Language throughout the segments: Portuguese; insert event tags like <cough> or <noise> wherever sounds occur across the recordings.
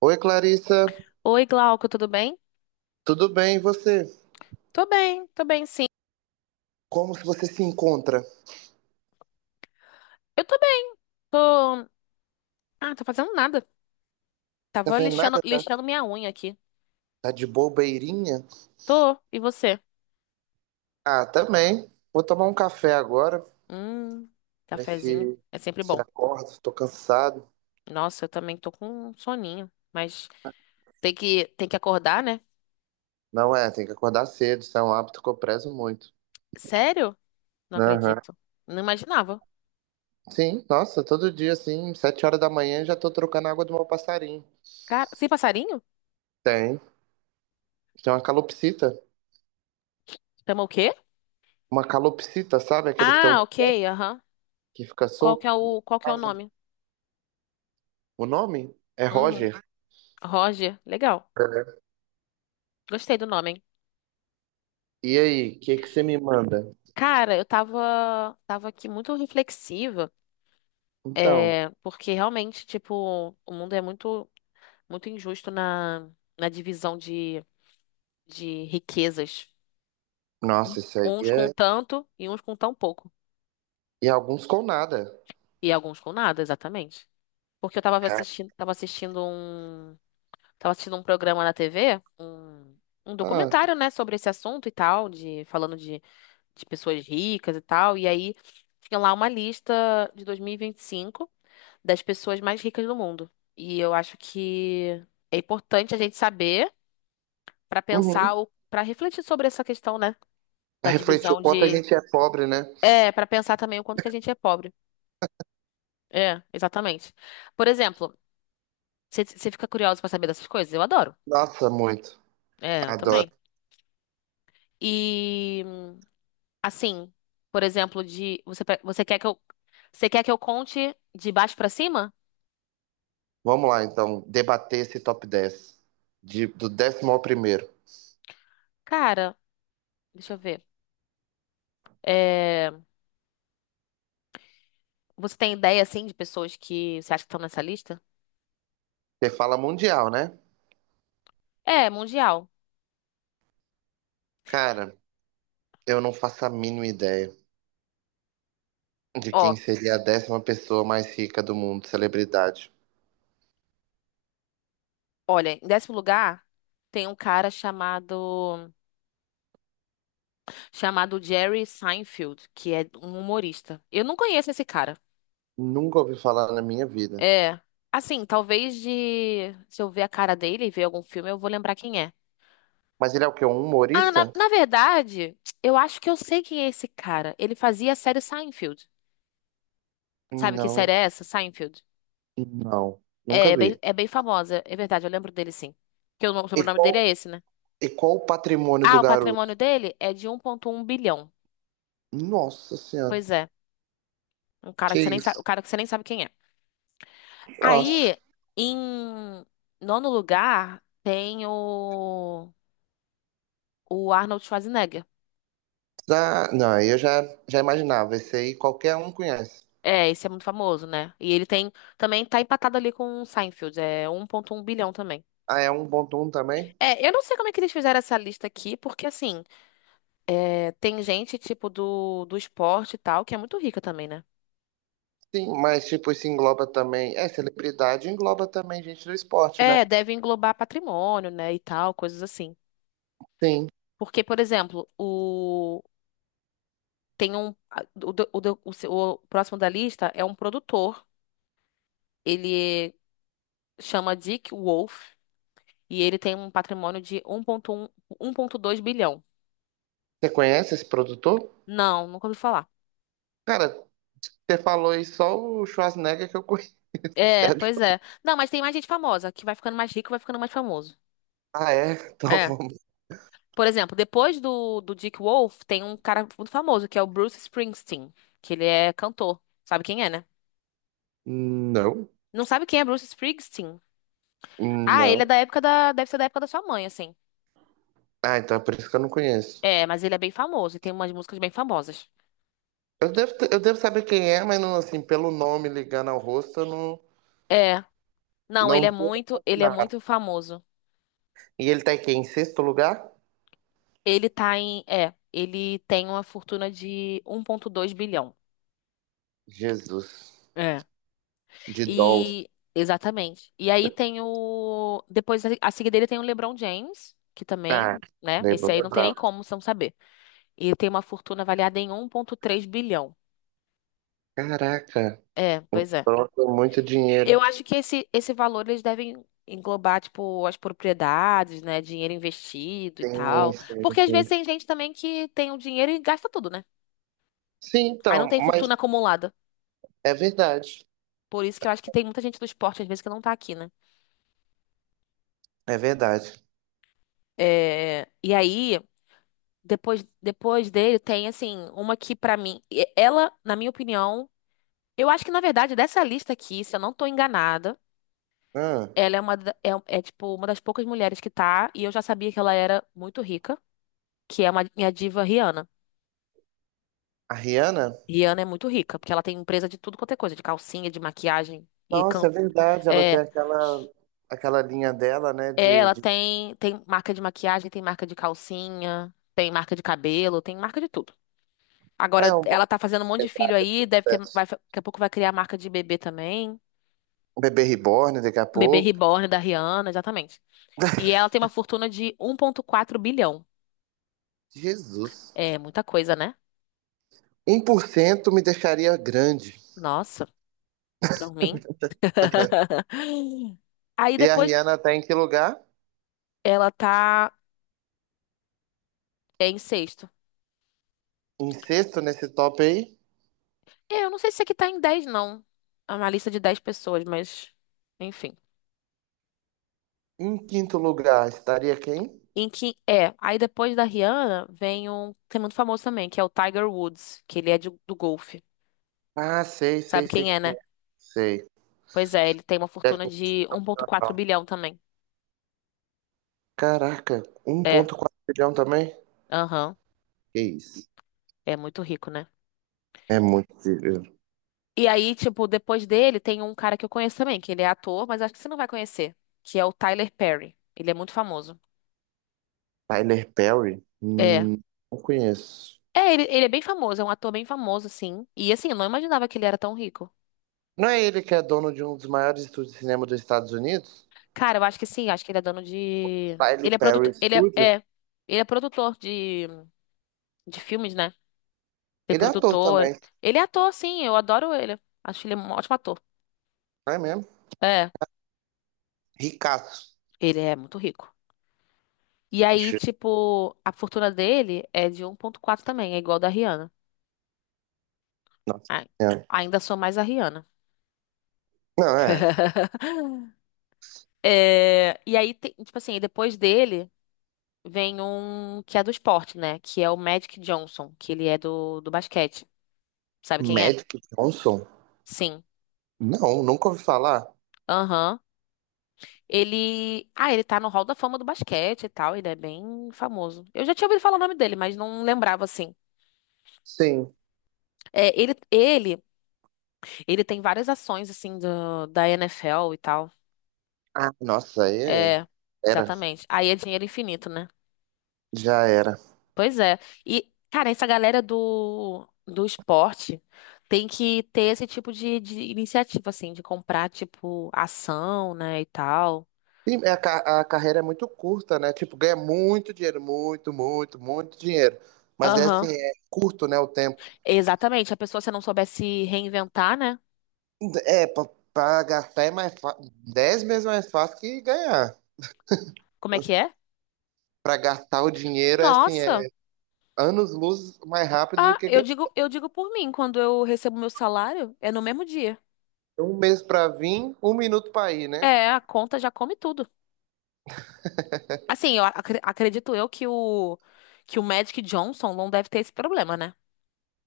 Oi, Clarissa. Oi, Glauco, tudo bem? Tudo bem, e você? Tô bem, tô bem, sim. Como se você se encontra? Eu tô bem. Tô. Ah, tô fazendo nada. Tá Tava vendo lixando, nada? Tá lixando minha unha aqui. tá de bobeirinha? Tô. E você? Ah, também. Vou tomar um café agora, Hum. ver Cafezinho. se É sempre se bom. acorda. Tô cansado. Nossa, eu também tô com um soninho. Mas tem que acordar, né? Não é, tem que acordar cedo. Isso é um hábito que eu prezo muito. Sério? Não Aham. acredito. Não imaginava. Sim, nossa, todo dia, assim, 7 horas da manhã, já tô trocando a água do meu passarinho. Cara, sem passarinho? Tem. Tem uma calopsita. Chama o quê? Uma calopsita, sabe? Aquele que tem um Ah, ok, aham. que fica solto. Qual que é o Casa. nome? O nome é Uhum. Roger. Roger. Legal. É. Gostei do nome, hein? E aí, o que que você me manda? Cara, eu tava aqui muito reflexiva. Então, É, porque realmente, tipo, o mundo é muito, muito injusto na divisão de riquezas. nossa, isso aí Uns com é. tanto e uns com tão pouco. E alguns com nada. E alguns com nada, exatamente. Porque eu Cara, tava assistindo um programa na TV, um ah, documentário, né, sobre esse assunto e tal, de falando de pessoas ricas e tal. E aí tinha lá uma lista de dois mil e vinte e cinco das pessoas mais ricas do mundo. E eu acho que é importante a gente saber para pensar, uhum. para refletir sobre essa questão, né? Da Refletir o divisão quanto a de. gente é pobre, né? É, para pensar também o quanto que a gente é pobre. É, exatamente. Por exemplo, você fica curioso para saber dessas coisas? Eu adoro. Nossa, muito. É, eu Adoro. também. E assim, por exemplo, você quer que eu conte de baixo pra cima? Vamos lá, então, debater esse top 10. Do 10º ao primeiro. Cara, deixa eu ver. É, você tem ideia assim de pessoas que você acha que estão nessa lista? Você fala mundial, né? É, mundial. Cara, eu não faço a mínima ideia de Ó, quem seria a 10ª pessoa mais rica do mundo, celebridade. olha, em décimo lugar tem um cara chamado Jerry Seinfeld, que é um humorista. Eu não conheço esse cara. Nunca ouvi falar na minha vida. É, assim, talvez de se eu ver a cara dele e ver algum filme, eu vou lembrar quem é. Mas ele é o quê? Um Ah, humorista? na verdade, eu acho que eu sei quem é esse cara. Ele fazia a série Seinfeld. Sabe que série Não, é essa? Seinfeld. não. É, Nunca é bem, vi. é bem famosa, é verdade, eu lembro dele sim. Que o E sobrenome dele qual, é esse, né? e qual o patrimônio Ah, do o patrimônio garoto? dele é de 1,1 bilhão. Nossa Senhora, Pois é, um cara que que você nem sabe, o isso? cara que você nem sabe quem é. Nossa. Aí, em nono lugar, tem o Arnold Schwarzenegger. Ah, não, eu já imaginava, esse aí qualquer um conhece. É, esse é muito famoso, né? E também tá empatado ali com o Seinfeld, é 1,1 bilhão também. Ah, é um Bontum também? É, eu não sei como é que eles fizeram essa lista aqui, porque assim, é, tem gente tipo do esporte e tal, que é muito rica também, né? Sim, mas tipo, isso engloba também. É, celebridade engloba também gente do esporte, né? É, deve englobar patrimônio, né, e tal, coisas assim. Sim. Porque, por exemplo, o tem um o, do- o, do- o, se- o próximo da lista é um produtor. Ele chama Dick Wolf e ele tem um patrimônio de 1,1, 1,2 bilhão. Você conhece esse produtor? Não, nunca ouvi falar. Cara, você falou aí só o Schwarzenegger que eu conheço. É, pois <laughs> é. Não, mas tem mais gente famosa que vai ficando mais rico, vai ficando mais famoso. Ah, é? Então É. vamos. Por exemplo, depois do Dick Wolf, tem um cara muito famoso que é o Bruce Springsteen, que ele é cantor. Sabe quem é, né? Não, Não sabe quem é Bruce Springsteen? Ah, ele não. Deve ser da época da sua mãe, assim. Ah, então é por isso que eu não conheço. É, mas ele é bem famoso e tem umas músicas bem famosas. Eu devo saber quem é, mas não, assim, pelo nome ligando ao rosto, eu não, É. Não, não tô. Ele é muito famoso. E ele tá aqui em sexto lugar? Ele tá em, é, ele tem uma fortuna de 1,2 bilhão. Jesus. É. De Dolph. E exatamente. E aí tem o depois a seguir dele tem o LeBron James, que Ah, também, né? Esse Lebron aí é. não tem nem como não saber. E tem uma fortuna avaliada em 1,3 bilhão. Caraca, É, pois é. pronto, muito Eu dinheiro. acho que esse valor eles devem englobar tipo as propriedades, né, dinheiro investido e Sim, tal, sim, porque às sim. vezes tem gente também que tem o dinheiro e gasta tudo, né? Sim, Aí não então, tem mas fortuna acumulada. é verdade. Por isso que eu acho que tem muita gente do esporte, às vezes, que não tá aqui, né? É verdade. É, e aí, depois dele, tem, assim, uma que, pra mim, ela, na minha opinião, eu acho que, na verdade, dessa lista aqui, se eu não tô enganada, Ah, ela é tipo, uma das poucas mulheres que tá, e eu já sabia que ela era muito rica, que é minha diva Rihanna. a Rihanna? Rihanna é muito rica, porque ela tem empresa de tudo quanto é coisa, de calcinha, de maquiagem e Nossa, canto. é verdade. Ela tem É, aquela linha dela, né? é, ela tem marca de maquiagem, tem marca de calcinha, tem marca de cabelo, tem marca de tudo. É Agora um ela tá fazendo um monte de filho aí, processo. Daqui a pouco vai criar a marca de bebê também. Um Bebê reborn daqui a Bebê pouco. Reborn da Rihanna, exatamente. E ela tem uma fortuna de 1,4 bilhão. Jesus. É muita coisa, né? 1% me deixaria grande. Nossa, pra mim. <laughs> <laughs> Aí E a depois Rihanna tá em que lugar? ela tá em sexto. Em sexto nesse top aí? É, eu não sei se aqui tá em 10 não. É uma lista de 10 pessoas, mas enfim. Em quinto lugar, estaria quem? Aí depois da Rihanna vem um que é muito famoso também, que é o Tiger Woods, que ele é do golfe. Ah, sei, sei, Sabe sei quem é, quem né? é. Sei. Pois é, ele tem uma É fortuna de 1,4 cultural. bilhão também. Caraca, um É, ponto quatro bilhão também? aham, Que isso? é muito rico, né? É muito dinheiro. E aí, tipo, depois dele tem um cara que eu conheço também, que ele é ator, mas acho que você não vai conhecer, que é o Tyler Perry. Ele é muito famoso. Tyler Perry? É. Não conheço. É, ele é bem famoso, é um ator bem famoso, assim. E assim, eu não imaginava que ele era tão rico. Não é ele que é dono de um dos maiores estúdios de cinema dos Estados Unidos? Cara, eu acho que sim, acho que ele é dono de. Tyler Ele é Perry produtor. Ele é, Studio? é, ele é produtor de filmes, né? Tem Ele é ator produtor. também, Ele é ator, sim, eu adoro ele. Acho ele um ótimo ator. não é mesmo? É, Ricaço. ele é muito rico. E aí, Acho- tipo, a fortuna dele é de 1,4 também, é igual a da Rihanna. Nossa Ai, Senhora. ainda sou mais a Rihanna. Não, é. <laughs> É, e aí, tipo assim, depois dele vem um que é do esporte, né? Que é o Magic Johnson, que ele é do basquete. Sabe quem é? Magic Johnson? Sim. Não, nunca ouvi falar. Aham. Ele. Ah, ele tá no Hall da Fama do basquete e tal. Ele é bem famoso. Eu já tinha ouvido falar o nome dele, mas não lembrava assim. Sim. É, ele tem várias ações assim da NFL e tal. Ah, nossa, aí é. É, Era. exatamente. Aí é dinheiro infinito, né? Já era. Pois é. E, cara, essa galera do esporte tem que ter esse tipo de iniciativa, assim, de comprar, tipo, ação, né, e tal. Sim, é, a carreira é muito curta, né? Tipo, ganha muito dinheiro, muito, muito, muito dinheiro. Mas é assim, Aham. é curto, né, o tempo. Exatamente. A pessoa, se não souber se reinventar, né? É, pra gastar é mais fácil, 10 vezes mais fácil que ganhar. Como é que é? Pra gastar o dinheiro é assim, Nossa. é anos-luz mais rápido do Ah, que ganhar. Eu digo por mim, quando eu recebo meu salário, é no mesmo dia. Um mês pra vir, um minuto pra ir, né? É, a conta já come tudo. Assim, eu acredito eu que o Magic Johnson não deve ter esse problema, né?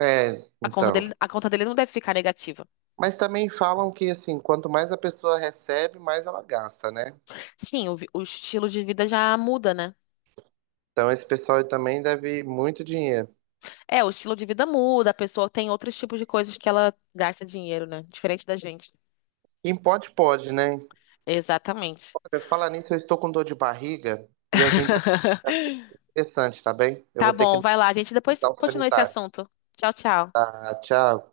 É, A conta então. dele, a conta dele não deve ficar negativa. Mas também falam que, assim, quanto mais a pessoa recebe, mais ela gasta, né? Sim, o estilo de vida já muda, né? Então esse pessoal aí também deve muito dinheiro. É, o estilo de vida muda, a pessoa tem outros tipos de coisas que ela gasta dinheiro, né? Diferente da gente. Quem pode, pode, né? Exatamente. Você fala nisso, eu estou com dor de barriga e a gente é <laughs> interessante, tá bem? Eu Tá vou ter que ir bom, no vai lá, a gente depois hospital continua esse sanitário. assunto. Tchau, tchau. Tá, tchau.